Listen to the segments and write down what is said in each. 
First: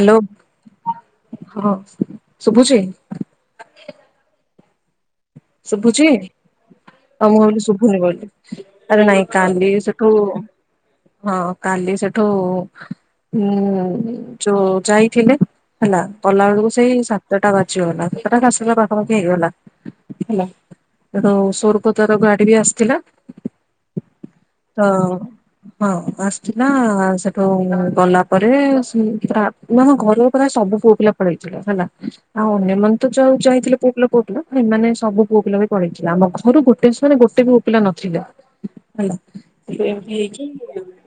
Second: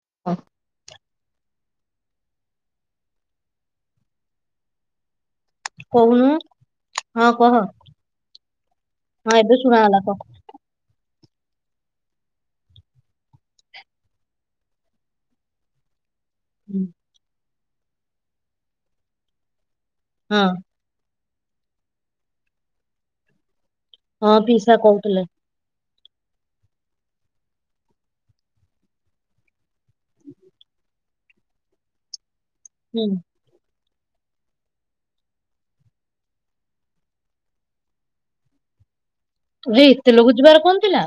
Hello ହଁ ହଁ। ଶୁଭୁଛି? ଶୁଭୁଛି କହୁନୁ ଆଉ ହଁ ମୁଁ କହ ଭାବିଲି ଶୁଭୁନି ବୋଲିି ଆରେ ନାଇ ହଁ ଏବେ କାଲି ଶୁଣାଗଲା ସେଠୁ କହ ହଁ କାଲି ସେଠୁ ଉଁ ଯୋଉ ଯାଇଥିଲେ ହେଲା କଲାବେଳକୁ ହୁଁ, ସେଇ ସାତଟା ବା ଝିଅ ଗଲା [unintelligible] ପାଖପାଖି ହେଇଗଲା। ହୁଁ। ହେଠୁ ସ୍ୱର୍ଗ ଦ୍ୱାରା ଗାଡି ବି ଆସିଥିଲା। ହଁ ପିସା ତ କହୁଥିଲେ। ହଁ ଆସିଥିଲା ସେଠୁ ଗଲା ପରେ ସେ ତା ମାନେ ଘରର ପୁରା ସବୁ ପୁଅ ପିଲା ପଳେଇଥିଲେ ହେଲା। ଆଉ ଅନ୍ୟମାନେ ହୁଁ ତ ଯଉ ଯାଇଥିଲେ ପୁଅ ପିଲା ପୁଅ ପିଲା ଏମାନେ ସ ସବୁ ପୁଅ ପିଲା ବି ପଳେଇଥିଲେ। ଆମ ଘରୁ ଗୋଟେବି ସେମାନେ ଗୋଟେ ବି ପୁଅ ପିଲା ନଥିଲେ। ହେଲା। ଭାଇ ଏତେ ଲୋକ ଯିବାର କଣ ଥିଲା?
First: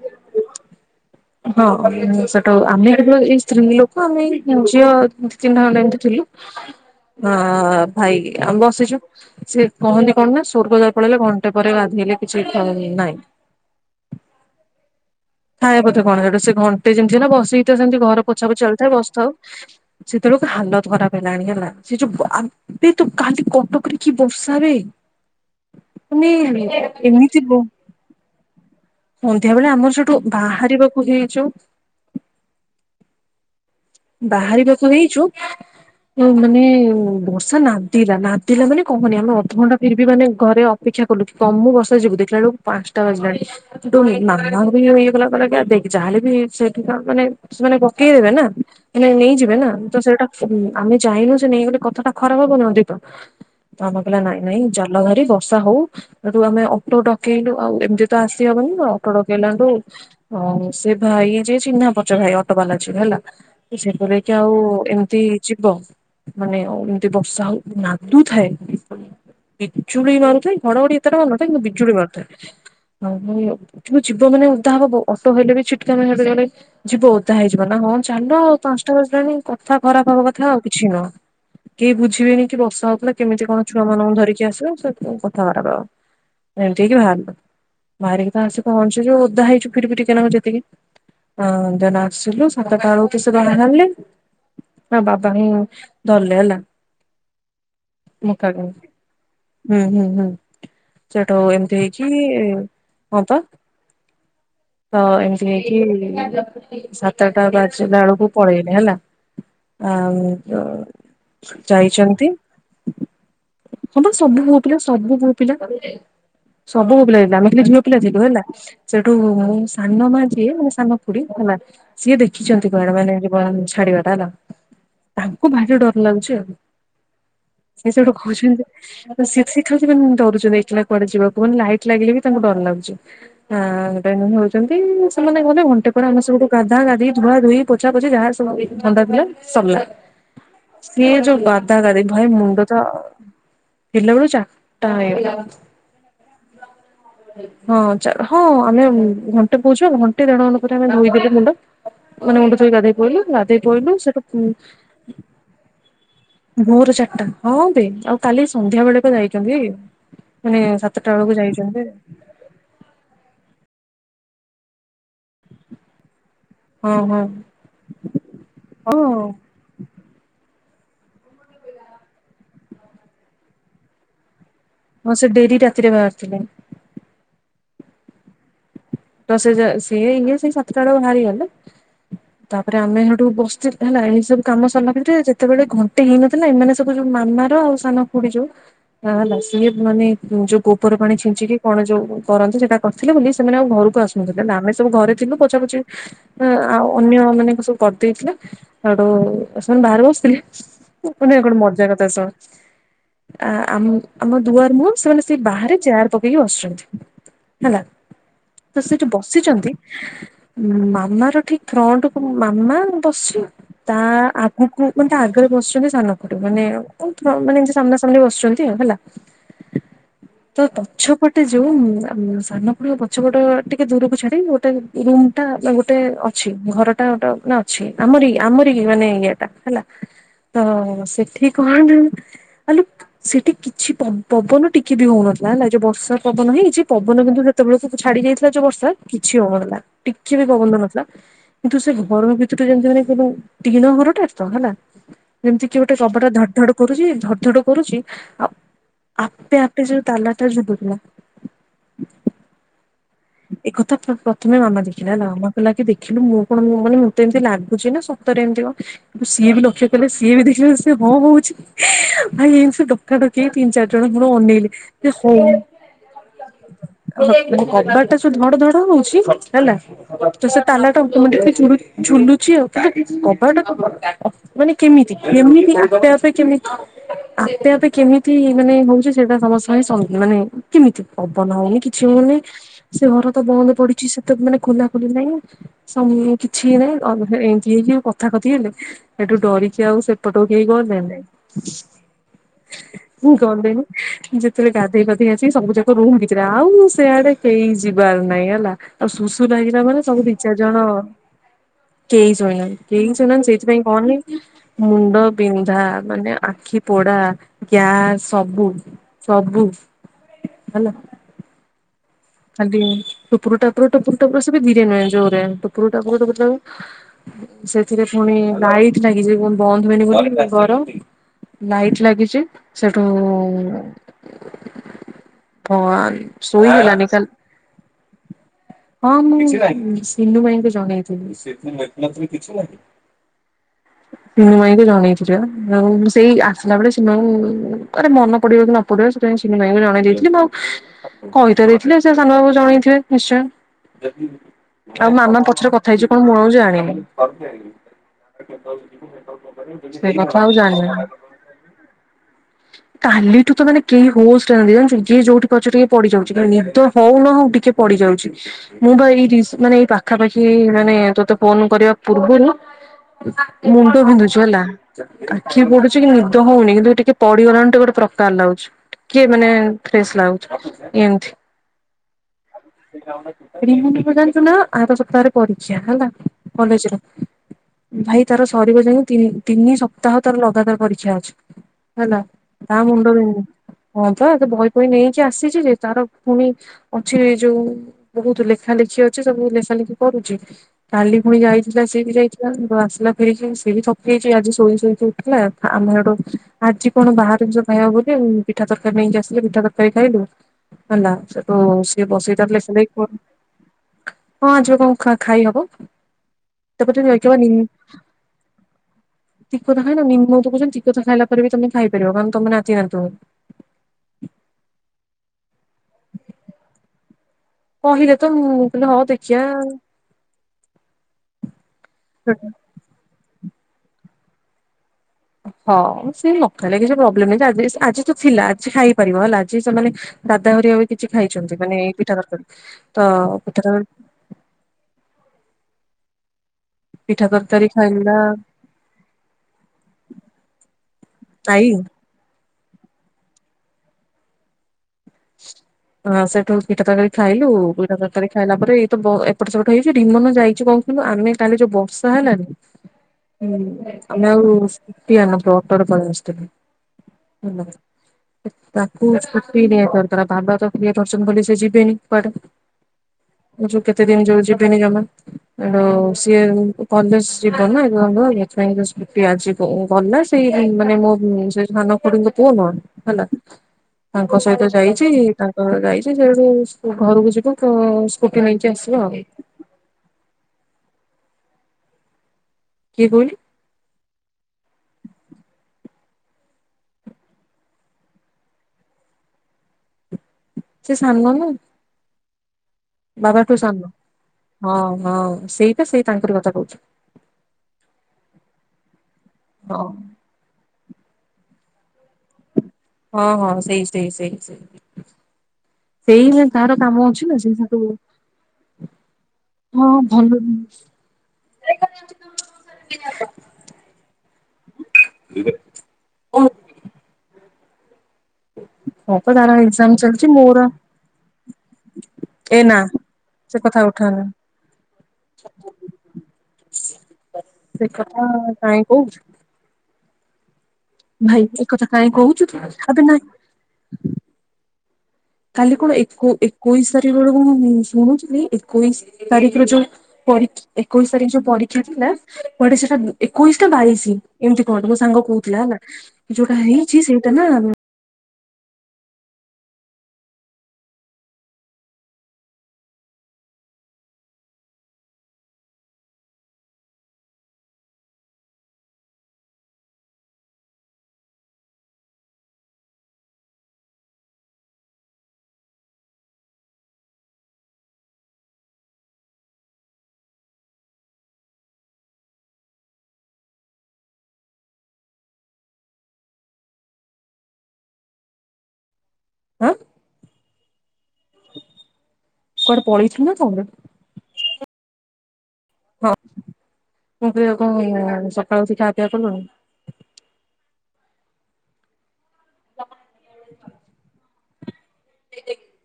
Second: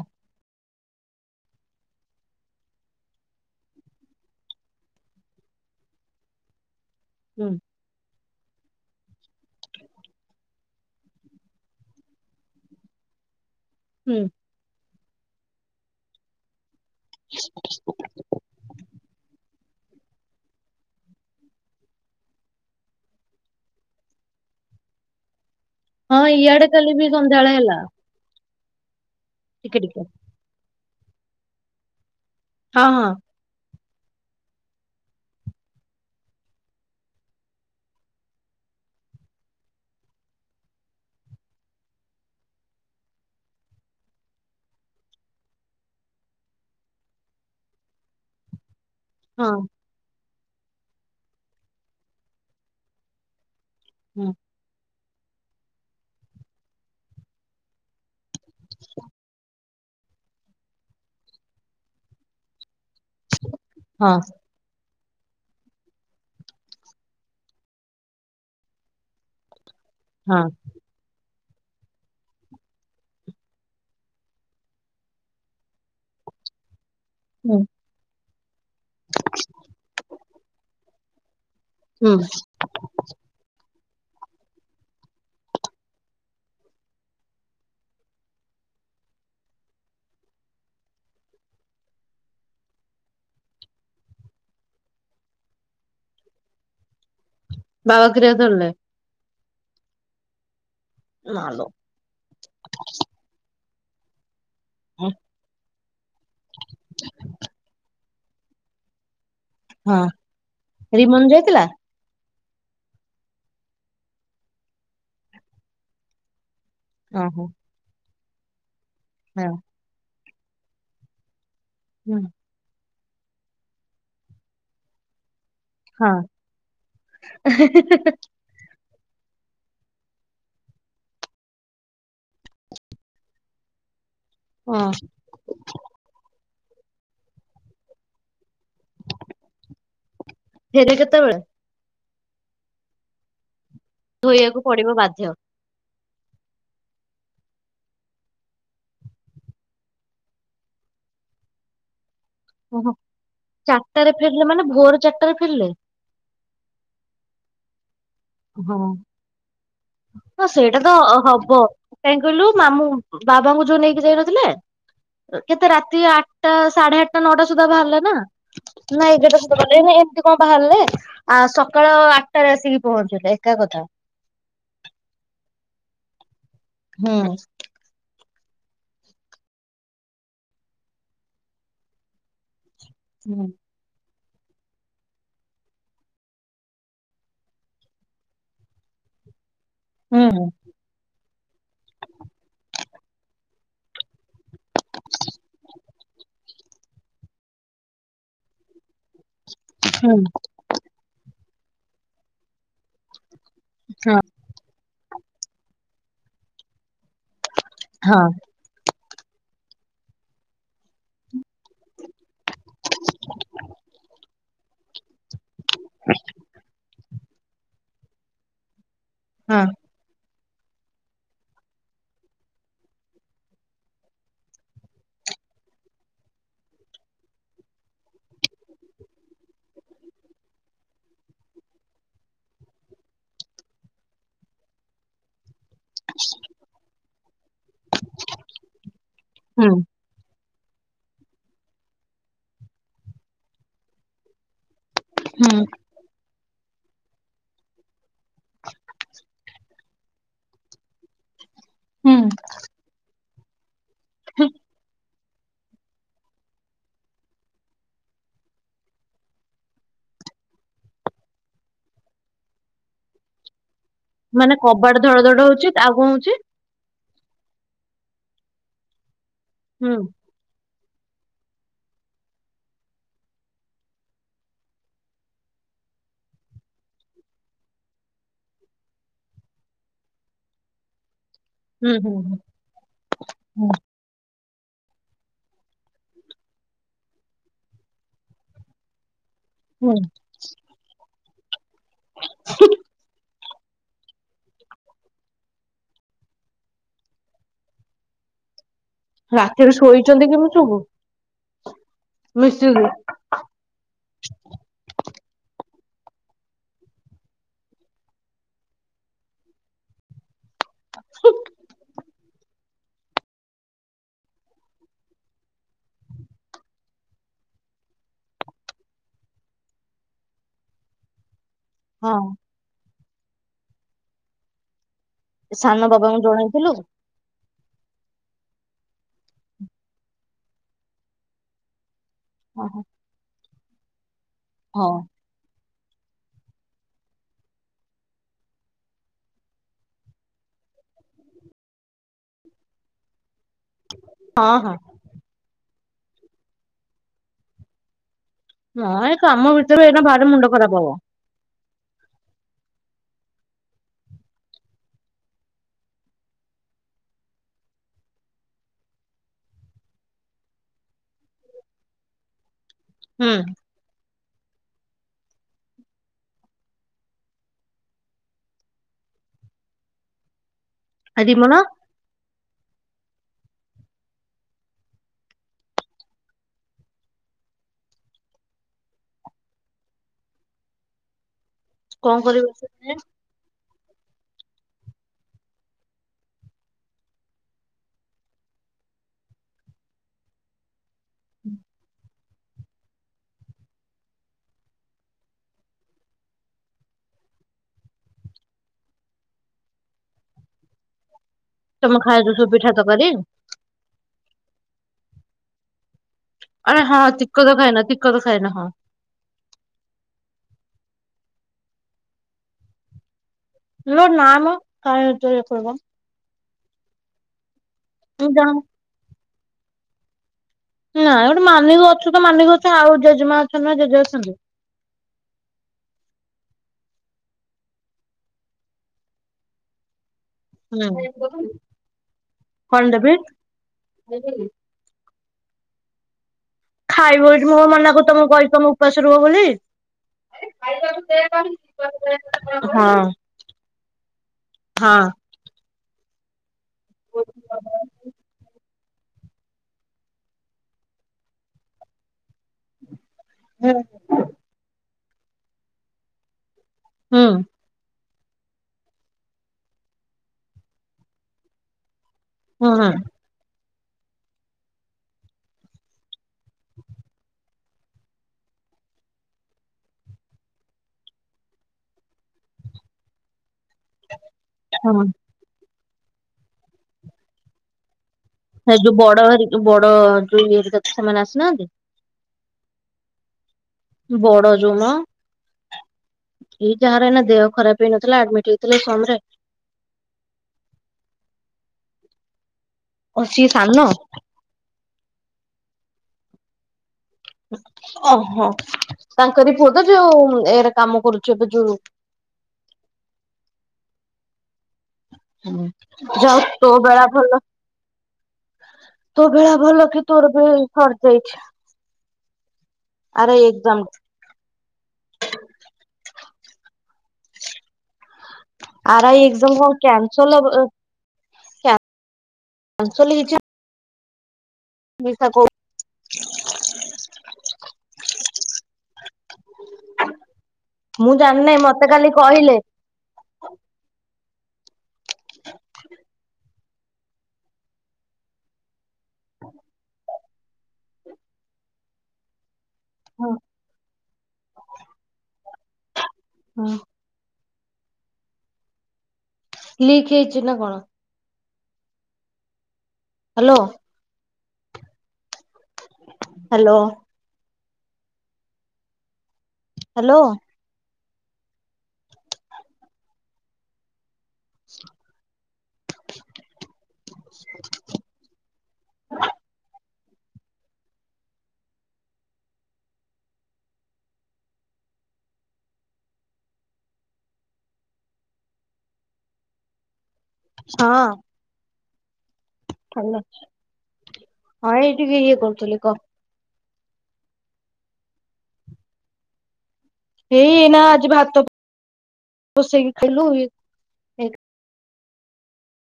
ହଁ ସେଟୁ ଆମେ କେବଳ ଏଇ ସ୍ତ୍ରୀ ଲୋକ ଆମେ ଏଇ ଝିଅ ଦି ତିନିଟା ଖଣ୍ଡେ ଏମତି ଥିଲୁ। ହଁ ହୁଁ ଭାଇ। ଏ ଆମ୍ ବସିି ଚୁ ସେ କହନ୍ତି କଣ ନା ସ୍ଵର୍ଗଦ୍ୱାର ପଳେଇଲେ ଘଣ୍ଟେ ପରେ ଗାଧେଇଲେ କିଛି କ୍ଷୟ ନାଇଁ। ହୁଁ। ଖାଇବା ପଥେ କଣ ହେ ରୋଷେଇ କଣ? ସେ ଯେମିତି ହେଲା ବସିକି ତ ସେମିତି ଘର ପୋଛା ପୋଛି ଚାଲିଥାଏ ବସି ଥାଉ। ସେତେବେଳକୁ ହାଲତ ଖରାପ ହେଲାଣି ହେଲା ସେ ଯୋଉ ଏବେ ତୁ କାଲି କଟକରେ କି ବର୍ଷା ବେ ମାନେ ହଁ ଇଆଡ଼େ କାଲି ବି ସନ୍ଧ୍ୟାବେଳେ ହେଲା। ସନ୍ଧ୍ୟାବେଳେ ଟିକେ ଆମର ଟିକେ ସାଡୁ ବାହାରିବାକୁ ହେଇଛୁ ହଁ ହଁ। ବାହାରିବାକୁ ହେଇଛୁ ମାନେ ବର୍ଷା ନାଦିଲା ନାଦିଲା ମାନେ କହନି ଆମେ ଅଧଘଣ୍ଟା ଫିର ବି ମାନେ ଘରେ ଅପେକ୍ଷା କଲୁ କି କମୁ ବର୍ଷା ଯିବୁ ଦେଖିଲା ବେଳକୁ ପାଞ୍ଚଟା ବାଜିଲାଣି ମାମା ଯୋଉ ଇଏ ଗଲା କହିଲା କି ଦେଖ ଯାହାହେଲେ ବି ସେଇଠି କ ମାନେ ସେମାନେ ପକେଇ ଦେବେ ନା। ମାନେ ହଁ ନେଇଯିବେ ନା ତ ସେଇଟା ଉଁ ଆମେ ଚାହିଁନୁ ସେ ନେଇଗଲେ କଥା ଟା ଖରାପ ହବନି ଅଧିକ ତ ଆମକୁ କହିଲା ହୁଁ ନାଇଁ ନାଇଁ ଯ ଘଡ଼ଘଡ଼ି ବର୍ଷା ହଉ ସେଠୁ ଆମେ ଅଟୋ ଡକେଇଲୁ ଆଉ ଏମିତି ତ ଆସି ହବନି ଅଟୋ ଡକେଇ ଇଲା ଠୁ ହଉ ସେ ଭାଇ ଯେ ଚିହ୍ନା ପରିଚୟ ଭାଇ ଅଟୋବାଲା ହେଲା ହଁ ସେପରେ କି ଆଉ ଏମତି ଏ ଯିବ ମାନେ ଏମିତି ବର୍ଷା ହଉ ନାଦୁଥାଏ ବିଜୁଳି ହଁ ମାରୁଥାଇ ଘଡଘଡି ଏତେଟା ହଉ। ନଥାଏ କିନ୍ତୁ ବିଜୁଳି ମାରୁଥାଏ ଆଉ କି ଯିବ ମାନେ ଓଦା ହବ ଅଟୋ ହେଲେ ବି ଛିଟକା ଜାଗା ବି ହବ ନାହିଁ ଯିବ ଓଦା ହୁଁ ହେଇଯିବ ନା ହଁ ଚାଲ। ଅଟୋ ପାଞ୍ଚଟା ବାଜିଲାଣି ହେଲାଣି କଥା ଖରାପ ହବ କଥା ଆଉ କିଛି ନୁହଁ। କେହି ହୁଁ ବୁଝିବେନି କି ବର୍ଷା ହଉଥିଲା କେମିତି କଣ? ଛୁଆ ମାନଙ୍କୁ ଧରିକି ଆସିବ ସେଇଥିପାଇଁ କଥା ବାରଟା ଏମିତି ହେଇି ବାହାରିଲୁ ବାହାରିକି ତ ଆସି ପହଞ୍ଚିଛୁ ଓଦା ହେଇଛୁ ଫିରି ଫି ଟିକେ ନାଗୁ ଯେତିକି ଅ ଦେନ ଆସିଲୁ ସାତଟା ବେଳକୁ ତ ସେ ବାହାରିଲେ ଆ ବାବା ହିଁ ଗଲେ ହେଲା। ବାବା କ୍ରିୟା ଧରିଲେ? ମୁକାକିନି ହୁଁ ହୁଁ ହୁଁ। ସେଠଉ ମାଲୋ ଏମତି ହେଇଛିି ହଁ ତ ହଁ ଏମିତି ହେଇ ସାତଟା ବାଜିଲା ବେଳକୁ ପଳେଇଲେ ହେଲା। ହଁ ଆଉ ତ ରିମନ ଯାଇଥିଲା ଯାଇଛନ୍ତି ହ ବା ସବୁ ପୁଅ ପିଲା ସବୁ ପୁଅ ପିଲା। ସବୁ ପୁଅ ପିଲା ଓହୋ ଆମେ ଖାଲି ଝିଅ ପିଲା ଥିଲୁ। ନୁହେଁ ନା [unintelligible] ସେଠୁ ହଁ ମୁଁ ହଁ ସାନ ମା। ସିଏ ମୋ ସାନ ଖୁଡି ହେଲା। ସିଏ ହୁଁ ଦେଖିଛନ୍ତି କହା ମାନେ ଏଇଠି କଣ ଛାଡିବା ଟା ହେଲା। ଖୁବ୍ ଭାରି ଡର ହଁ ଲାଗୁଛି ଆଉ ସେ ସେଠୁ କହୁଛନ୍ତି। [unintelligible] ସେ ସେଠୀ ଡରୁଛନ୍ତି ଏକଲା କୁଆଡେ ଯିବାକୁ ମାନେ ଲାଇଟ୍ ଲାଗିଲେ ବି ତାଙ୍କୁ ଡର ଲାଗୁଛି ହଁ। ହଉଛନ୍ତି ହଁ ସେମାନେ ଗଲେ ଘଣ୍ଟେ ପରେ ଆମ ସେଠୁ ଗାଧା ଗାଧି ଧୁଆ ଧୋଇ ପୋଛା ପୋଛି ଯାହା ଅ। ଥଣ୍ଡା ଥିଲା ସରିଲା ଫେରେ ସିଏ ଯୋଉ କେତେବେଳେ ବାଧାକାର ଭାଇ ମୁଣ୍ଡା ଟା ଫେରିଲା ବେଳକୁ ଚାର ଧୋଇବାକୁ ଟା ପଡିବ ହେଇ ବାଧ୍ୟ ଗଲା ହଁ। ହଁ ଆମେ ଘଣ୍ଟେ ପଉଛୁ ଘଣ୍ଟେ ଦେଢ଼ ଘଣ୍ଟା ପରେ ଆମେ ଧୋଇଦେଲେୁ ମୁଣ୍ଡ। ମାନେ ମୁଣ୍ଡ ଧୋଇ ଓହୋ ଗାଧେଇ ପହିଲୁ ଗାଧେଇ ପହିଲୁ ଚାରିଟାରେ ସେଟୁ ଫେରିଲେ ମାନେ ଭୋର ଚାରିଟାରେ ଫେରିଲେ ଭୋର ଚାରିଟା ହଁ ବେ କାଲି ସନ୍ଧ୍ୟା ହଁ ବେଳକୁ ଯାଇଛନ୍ତି ହଁ ମାନେ ସେଇଟା ତ ସାତଟା ବେଳକୁ ହବ ଯାଇଛନ୍ତି। କାହିଁ କହିଲୁ ମାମୁଁ ବାବାଙ୍କୁ ଯୋଉ ନେଇକି ଯାଇନଥିଲେ କେତେ ରାତି ଆଠ ଟା ହଁ ସାଢେ ଆଠଟା ହଁ। ନଅଟା ସୁଧା ବାହାରିଲେ ନା ଏଗାର ଟା ହଁ ସୁଧା ଏମିତି କଣ ବାହାରିଲେ। ଆ ସକାଳ ଆଠଟାରେ ଆସିକି ପହଞ୍ଚିଲେ ଏକା କଥା। ହଁ ସେ ଡେରି ରାତିରେ ବାହାରି ଥିଲେ। ହୁଁ। ବ ସେ ଯ ସିଏ ଇଏ ସେ ସାତ ଟା ବେଳୁ ବାହାରିଗଲେ ତା ଆରେ ଆମେ ଏଇଠୁ ହୁଁ ବସିଥିଲୁ ହେଲା ଏଇ ସବୁ କାମ ସରିଲା ଭିତରେ ଯେତେବେଳେ ଘଣ୍ଟେ ହେଇନଥିଲା ଏମାନେ ସବୁ ଯୋଉ ମାମାର ଆଉ ସାନ ଖୁଡି ଯୋଉ ହେଲା। ସିଏ ମାନେ ହୁଁ ଯୋଉ ଗୋବର ପାଣି ଛିଞ୍ଚି ଏଠିକି କଣ ଯୋଉ କରନ୍ତି ସେଟା କରିଥିଲେ ବୋଲି ସେମାନେ ଆଉ ଘରୁ [unintelligible] ହେଲେ ଆମେ ସବୁ ଘରେ ଥିଲୁ ପୋ‌ଛା ପୋଛି ଆଉ ଅନ୍ୟ ମାନେ ସବୁ କରିଦେଇଥିଲେ ହେଠୁ ସେମାନେ ବାହାରେ ହୁଁ ବସିଥିଲି ମାନେ କଣ ମଜା କଥା ଶୁଣ୍? ଆ ଆମ ହଁ ଆମ ଦୁଆର ମୁହଁ ସେମାନେ ସେ ବାହାରେ ଚେୟାର ପକେଇକି ବସିଛନ୍ତି। ହେଲା ହଁ। ତ ସେଠି ବସିଛନ୍ତି ମାମା ର ଠିକ ଫ୍ରଣ୍ଟ କୁ ମାମା ବସିଚି ତା ଆଗକୁ ମାନେ ସେ ଆଗରେ ବସୁଛନ୍ତି ସାନଖୁଡ଼ୀ ମାନେ ହଁ ମାନେ ସାମ୍ନା ସାମ୍ନି ବସୁଛନ୍ତି ହେଲା। ହଁ। ତ ପଛପଟେ ଯୋଉ ସାନଖୁଡ଼ୀଙ୍କ ପ ପଛ ପଟ ଟିକେ ଦୂରକୁ ଛାଡି଼ ଗୋଟେ ରୁମ୍ ଟା ଗୋଟେ ଅଛି ଘରଟା ଗୋଟେ ମାନେ ଅଛି ଆମରି ଆମରି ମାନେ ଇଏଟା ହେଲା ତ ସେଠି କଣ ନା ଆଲୋ ସେଠି କିଛି ପବନ ଟିକେ ବି ହଉନଥିଲା ହେଲାକି ଯୋଉ ବର୍ଷା ପବନ ହେଇଛି ପବନ କିନ୍ତୁ ଯେତେବେଳେ ସେ ଛାଡି ଯାଇଥିଲା ଯୋଉ ବର୍ଷା କିଛି ହୁଁ ହଉନଥିଲା ଟିକେ ବି ପବନ ନଥିଲା କିନ୍ତୁ ସେ ଘର ଭିତରେ ଯେମିତି ମାନେ ଟିଣ ଘରଟା ତ ହେଲା ହୁଁ ଯେମିତି କିଏ ଗୋଟେ କବଟା ଧାଡୁ଼ ଧାଡୁ଼ କରୁଛି ଧଡ଼ ଧଡ଼ କରୁଛି ଆପ୍ ଆପେ ଆପ୍ [unintelligible] ହୁଁ। ଏକଥା ପ୍ରଥମେ ମାମା ଦେଖିବେ ଯା ମାମା କହିଲା କି ଦେଖିଲୁ ମୁଁ କଣ ମାନେ ମୁଁ ତ ଏମିତି ଲାଗୁଛି ନା ସତରେ ଏମିତି କଣ କିନ୍ତୁ ସିଏ ବି ଲକ୍ଷ କଲେ ସିଏ ବି ଦେଖିଲେ ସିଏ ଭଁ ହଉଛି ଭାଇ ଏମିତି ଟୋକା ଟା କିଏ ତିନି ଚାରି ଜଣ ପୁଣି ମାନେ ଅନେଇଲେ କବାଡ ଧଡ ଧଡ ହଉଛି ଆଉ କଣ ହଉଛି? [unintelligible] ଏଟା ଯୋଉ ଧଡ଼ ଧଡ଼ ହଉଛି ହେଲା ହୁଁ ତ ସେ ତାଲା ଟାକୁ ଝୁଲୁଛି ଆଉ କବାଟା ମାନେ କେମିତି କେମତି ଆପେ ଆପେ କେମିତି ଆପେ ଆପେ କେମିତି ମାନେ ହଉଛି ସେଇଟା ସମସ୍ତଙ୍କ ପାଇଁ ସନ୍ଦେହ ମାନେ କେମିତି ପବନ ହଉନି ହୁଁ କିଛି ହୁଁ ହଉନି ସେ ଘର ତ ହୁଁ ବନ୍ଦ ପଡିଛି ସେ ତ ମାନେ ଖୋଲା ଖୋଲି ନାଇଁ ସମ କିଛି ନାଇଁ ଏନ୍ତି ହେଇକି ଯୋଉ କଥାକଥି ହେଲେ ଏଠୁ ଡରିକି ହୁଁ ଆଉ ସେପଟକୁ କେହି ଗଲେ ନାଇଁ। [inaudible] [inaudible] ଗଲେନି ଯେତେବେଳେ ଗାଧେଇ ପାଧେଇ ଆସିଛି ସବୁ ଯାକ ରୁମ ଭିତରେ ଆଉ ସେଆଡେ କେଇ ଯି ଯିବାର ନାହିଁ ହେଲା। ଆଉ ସୁଶୁ ରାତିରେ ଲାଗିଲା ମାନେ ସବୁ ଶୋଇଛନ୍ତି ଦି କେମିତି ଚାରି ସବୁ ଜଣ କେହି ମିଶିକି ଶୋଇନାହାନ୍ତି କେହି ଶୋଇନାହାନ୍ତି ସେଇଥିପାଇଁ କହନି ମୁଣ୍ଡ ବିନ୍ଧା ମାନେ ଆଖି ପୋଡା ଗ୍ୟାସ ସବୁ ସବୁ ହେଲା। [inaudible] ଖାଲି ଟୁପୁର ଟାପୁରୁ ଟୁପୁର ଟାପୁର ସେ ବି ଧୀରେ ନୁହେଁ ଜୋରେ ଟୁପୁର ଟାପୁରୁ ସେଥିରେ ପୁଣି ଲାଇଟ ଲାଗିଛି ବନ୍ଦ ହୁଏନି ବୋଲି ଗରମ୍ ଲାଇଟ୍ ହଁ ଲାଗିଛି ସେ। [unintelligible] ସାନ ବାବାଙ୍କୁ ଭଗବାନ ଶୋଇ ଜଣେଇଥିଲୁ ହେଲାନି। ହଁ ମୁଁ ସିଲୁ ଭାଇଙ୍କୁ ଜଣେଇଥିଲି। ହଁ [unintelligible] ହଁ ମୁଁ ଏମିତି ଜଣେଇଥିଲି ପା ଆଉ ସେଇ ଆସିଲା ବେଳେ ସେମାଙ୍କୁ ମନେ ପଡିବ କି ନ ପଡିବ ସେଥିପାଇଁ ସିଲୁ ଭାଇ କୁ ଜଣେଇ ଦେଇଥିଲି ମୁଁ ଆଉ କହି ଥିଲେ ସେ ସାନ ବାବୁ ଜଣେଇଥିବେ ହଁ ହଁ ନିଶ୍ଚୟ। ଆଉ ମାମା ପଛରେ କଥା। ଖାଇଛୁ କଣ ମୁ ଆଉ ଆଣିନି ହଁ ଏ କାମ ଭିତରେ ଏଇନା ସେ ଭାରି କଥା ମୁଣ୍ଡ ଆଉ ଖରାପ ହବ ଜାଣିନି କାଲିଠୁ ତ ମାନେ କେହି ହୋସ୍ ରେ ନାହାନ୍ତି ଜାଣିଛୁ ଯିଏ ଯୋଉଠି ପାରୁଛି ସେଇଠି ଟିକେ ପଡିଯାଉଛି। ତ ହଉନ ହଉ ଟିକେ ପଡି ଯାଉଛି ମୁଁ ବା ଏଇ ମାନେ ଏଇ ପାଖାପାଖି ମାନେ ତୋତେ ଫୋନ କରିବା ପୂର୍ବରୁ ହୁଁ ମୁଣ୍ଡ ବିନ୍ଧୁଛି। ଚୋଲା ଆଖି ପଡୁଛି କି ନିଦ ହଉନି କିନ୍ତୁ ଟିକେ ପଡିଗଲାଣି ଟିକେ ଗୋଟେ ପ୍ରକାର ଲାଗୁଛି ଟିକେ ମାନେ ଫ୍ରେଶ ଲାଗୁଛି। ଆଜି କଣ? ରିନୁ ଏ ଜାଣିଛୁନା ଆର ସପ୍ତାହରେ ପରୀକ୍ଷା ହେଲା କଲେଜ ରେ ଭାଇ ତାର ସରିବ ଯେମିତି ତିନି ସପ୍ତାହ ତାର ଲଗାତାର ପରୀକ୍ଷା ଅଛି। କଣ ହେଲା କରିବ ତା ସେ ମୁଣ୍ଡ ବିି ହଁ ତ ଏ ବହି ଫହି ନେଇକି ଆସିଛି ଯେ ତାର ପୁଣି ଅଛି ଯୋଉ ବହୁତ ଲେଖା ଲେଖି ଅଛି ସବୁ ଲେଖା ଲେଖି କରୁଛି। କାଲି ପୁଣି ଯାଇଥିଲା ସେଇ ବି ଯାଇଛି। ପୁଅ ଆସିଲା ଖେଳିକି ସିଏ ବି ଥକି ଯାଇଛି ଆଜି ଶୋଇ ଶୋଇକି ଉଠିଲା ଆମେ ହେଟୁ ଆଜି କଣ ବାହାର ଜିନିଷ ଖାଇବ ବୋଲି ପିଠା ତରକାରୀ ନେଇକି ଆସିଲି ପିଠା ତରକାରୀ ଖାଇଲୁ ହେଲା ସେ ତ ତମେ ସିଏ ଖାଇଛ ବସେଇ ସବୁ ତାର ଲେଖା ପିଠା ଲେଖି ତରକାରୀ କରୁଛି ହଁ। ଖା ଖା ଖାଇ ହବ। [unintelligible] ଆରେ କଥା ହଁ ତିକତ ଖାଇନ ତିକତ ଖାଇନ ହଁ ଖାଇଲା ପରେ ବି ତମେ ଖାଇ ପାରିବ କାରଣ ତମ ନାତି ଆଣିଥିବ। ଲୋ ନା ମ କାଇଁ ଶୁଣୁଛ ଏତେ କଥା। କହିଲେ ତ ମୁଁ କହିଲେ ହଉ ଦେଖ। ସେୟା। ନା ଗୋଟେ ମାନିକି ଅଛି। ତୁତ ମାନିକି ଅଛୁ ଆଉ। ଜେଜ ମା ଅଛନ୍ତି ନା ଜେଜେ ଅଛନ୍ତି? ହଁ ସେ ନଖାଲେ କିଛି ପ୍ରବ୍ଲେମ ନାହିଁ ଯେ ଆଜି ସେ ଆଜି ତ ଥିଲା ଆଜି ଖାଇପାରିବ ହେଲା ଆଜି ସେମାନେ ଦାଦା ହରିକା ବି କିଛି ହୁଁ ଖାଇଚନ୍ତି ମାନେ ଏଇ ପିଠା ତରକାରୀ କଣ ତ ଦେବି ପିଠାତର ଖାଇବ ଏଟି ମୁଁ କଣ ତରକାରୀ ମନା କରୁ ଖାଇଲା ତମ କହିଲ ତମେ ଉପାସ ରୁହ ବୋଲି। ଆଈ [inaudible] ହଁ ହଁ ହଁ ସେଠୁ ପିଠାଟା ତରକାରୀ ଖାଇଲୁ ପିଠାଟା ତରକାରୀ ଖାଇଲା ପରେ ଏଇ ତ ଏପଟ ସେପଟ ହେଇଚି ଢିମନ ଯାଇଚୁ କଣ କଥିଲୁ ଆମେ କାଲି ଯୋଉ ବର୍ଷା ହେଲାନି ହୁଁ ଆମେ ଆଉ ପିଆନଙ୍କ ଅଟରେ ପଳିଆସିଥିଲି। ହେଲା। ତାକୁ ସ୍କୁଟିଟିଏ ଦର ତା ବାବା ତ [unintelligible] ବୋଲି ସିଏ ଯିବେନି। ହଁ ହାଁ ଏ ଯୋଉ କେତେ ଦିନ ଯୋଉ ଯିବେନି ଜମା ଏଟୁ ସିଏ କନ୍ଦେସ୍ ଜୀବନି ନୂଆ ନୂଆ ହେଇଥିପାଇଁକା ସ୍କୁଟି ଆଜି ବ ବନା ସେଇ ମାନେ ମୋ ସେ ସାନ ଖୁଡ଼ିଙ୍କ ପୁଅ ନୁହଁ ହେଲା ତାଙ୍କ ସହିତ ହୁଁ ଯାଇଚି ତାଙ୍କର ରାଇ ସେ ସେଉଠୁ ସ୍କୁ ଘରୁକୁ ଯିବ ତ ହେ ଯୋଉ ବଡ ହାରି ବଡ ଯୋଉ ଇଏରେ ତା ସେମାନେ ଆସିନାହାନ୍ତି? କିଏ କହିଲୁ? ବଡ ଯୋଉ ମ ଏଇ ଯାହାର ଏନା ଦେହ ଖରାପ ହେଇନଥିଲା ଆଡମିଟ ହେଇଥିଲେ ସମରେ। ସେ ସାନ ନାଁ। ଓଃ ସିଏ ସାନ? ହଁ ହଁ ସେଇପା ସେଇ ତାଙ୍କର କଥା କହୁଚି। ଅହ ତାଙ୍କରି ପୁଅ ତ ହଁ ଯୋଉ ଏରେ କାମ କରୁଚି ଏବେ ଯୋଉ ହଁ ହଁ ସେଇ ସେଇ ସେଇ ସେଇ। ହଁ ଯାଉ ସେଇ ତୋ ତାର କାମ ବେଳା ଅଛି ନା ଭଲ ସେ ସେଠୁ ତୋ ବେଳା ଭଲ କି ତୋର ବେ ସରିଯାଇଛି ଆର ଏଗ୍ଜାମ। ଓ ଆର ହଁ ଆଇ ପା ଏକ୍ଜାମ ତାର କଣ ଏଗ୍ଜାମ ଚାଲିଚି କ୍ୟାନସଲ ମୋର କ୍ୟାନସଲ ଏ ନାଁ ସେ କଥା ଉ ହଁ। ମିଠା କୋଉ ସେ କଥା କାହିଁ କହୁଚୁ? ମୁଁ ଭାଇ ଜାଣିନାହିଁ ଏ ମତେ କଥା କାଲି କାଇଁ କହୁଚୁ କହିଲେ। ତୁ ଅବେ ନାଇଁ କାଲି କଣ ଏକୋ ଏକୋଇଶି ତାରିଖ ବେଳେ କଣ ମୁଁ ଶୁଣୁଥିଲି ଏକୋଇଶି ଏକାଡିକିରେ ଯୋଉ ପରୀ ଏକୋଇଶ ତାରିଖ ଯୋଉ ପରୀକ୍ଷା ଥିଲା କୁଆଡ଼େ ସେଟା ହଁ ଏକୋଇଶିଟା ବାଇଶି ଏମତି କଣ ମୋ ସାଙ୍ଗ କୋହୁଥୁଲା ହେଲା ଯୋଉଟା ହଁ। ହେଇଚି ସେଇଟା ନାଁ ଉଁ ଲିକ ହେଇଚ ନା କଣ? ହ୍ୟାଲୋ। ହ୍ୟାଲୋ। ହ୍ୟାଲୋ। [unintelligible] [inaudible] ଆଁ ହଁ। କୁଆଡେ ହ୍ୟାଲୋ। ପଳେଇଛୁ କଣ? ହଁ ଏଇ ଟିକେ ଇଏ କରୁ କରୁଥିଲି କହ ହଁ ମୁଁ ତ କଣ ସକାଳୁ ଉଠି ଖାଆ ପିଆ କଲୁଣି ଏଇ ନା ଆଜି ଭାତ। ବସେଇଥିଲୁ ଇଏ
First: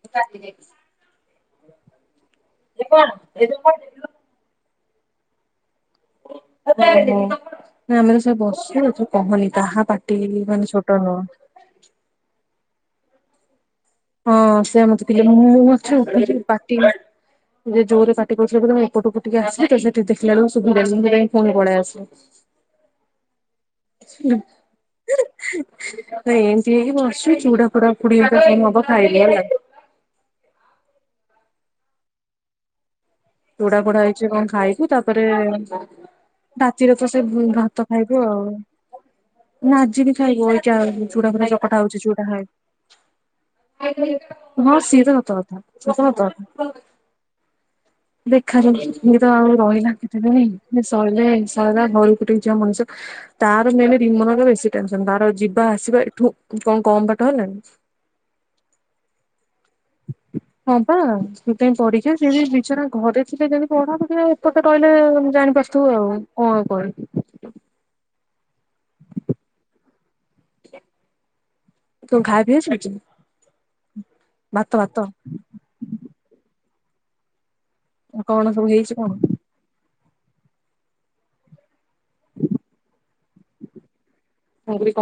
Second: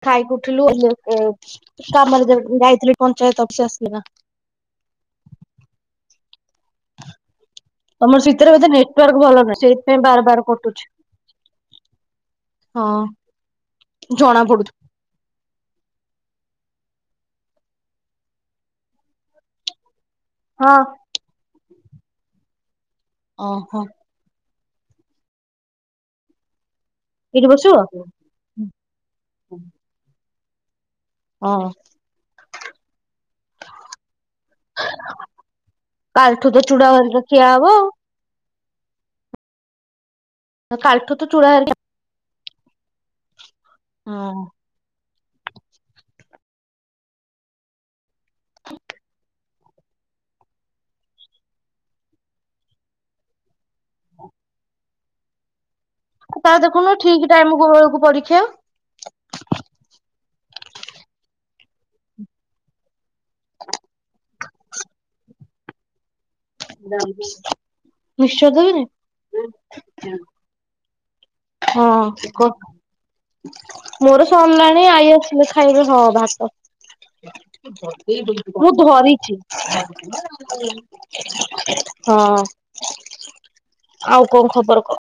ଖାଇକି ଉଠିଲୁ କାମରେ ଯାଇଥିଲୁ ପଞ୍ଚାୟତ ଅଫିସ ଆସିଲି ଏଇନା ଓହୋ ଆମେ ତମର ତ ସବୁ ଭିତରେ ବୋଧେ ବସିଚୁ ନେଟୱାର୍କ ଭଲ କହନି ନାହିଁ କାହା ସେଇଥିପାଇଁ ପାଟି ବାର ବାର ମାନେ କଟୁଛି। ଛୋଟ ନୁହଁ। ହଁ। ଜଣା ହଁ ପଡୁଛି। ସେ ମତେ ଟିକେ ମୁଁ ଅଛି ଉପରେ। ଜୋରେ ପାଟି କରୁଛନ୍ତି ଏପଟ କୁ ଟିକେ ଆସିଲି ତ ଦେଖିଲା ବେଳକୁ ହଁ। ସବୁ ମାମୁଁ ମାଇଁ ପୁଣି ପଲେଇ ଆସି [inaudible] ଓହୋ। [unintelligible] ଏଇ ଏଇଠି ବସିଚ୍ ଚୁଡା ବସିବ? ଫୁାଡା ଫୁଣି ହବ ଖାଇଲେ ହେଲା। ହଁ ପୋଡା ପୋଡା ହେଇଛି କଣ ଖାଇବୁ ତାପରେ କାଲିଠୁ ଚୁଡା ରାତିରେ ତ ହେରିକା ସେ ଖିଆ ହବ ଭାତ ଖାଇବୁ ଆଉ ନା ଆଜିି ଏଇାଉୁ ଆଉ କାଲିଠୁ ତ ଚୁଡା ଫୁଡ଼ା ହେରିକା ଚକଟା ହଉଛି ଚୁଡାଏ ବାଷି ତ ଥା ଥା ସେଥା ଦେଖାରେ ଏ ତ ଆଉ ରହିଲା କେତେ ଦିନି ସିଇଲେ ସରିଲା ଘରକୁ ଟିକେ ଜିବ ମଣିଷ ତାର ମେନ୍ ରିମନର ବେଶୀ ଟେନସନ ତାର ଯିବା ଆସି ତା ଦେଖନୁ ଠିକ ଟାଇମ କୁ ବେଳକୁ ପରୀକ୍ଷା। ହଁ ପା ସେଥିାପାଇଁ ପଡିକ୍ଷା ସେ ବିଚରା ଘରେ ଟିକେ ଯଦି ପଢନ୍ତେ ଏପଟେ ରହିଲେ ଜାଣିପାରୁ ତୁ ଆଉ କଣ କହିବି [unintelligible] ବିଶ। [unintelligible] ତୁ ହୁଁ ଖାଇ କୁ ପିଇ ସାରିଛୁ ମୋର ଭାତ ସରିଲାଣି ଭାତ ଆଇ ଆସିଲେ ଖାଇବେ ହଁ ଭାତ ହ କଣ [inaudible] ସବୁ ମୁଁ ହେଇଛି କଣ ଧରିଛି [inaudible] [unintelligible] ହଁ ଆଉ କଣ ମୁଁ ଖବର କହିଲି କହ।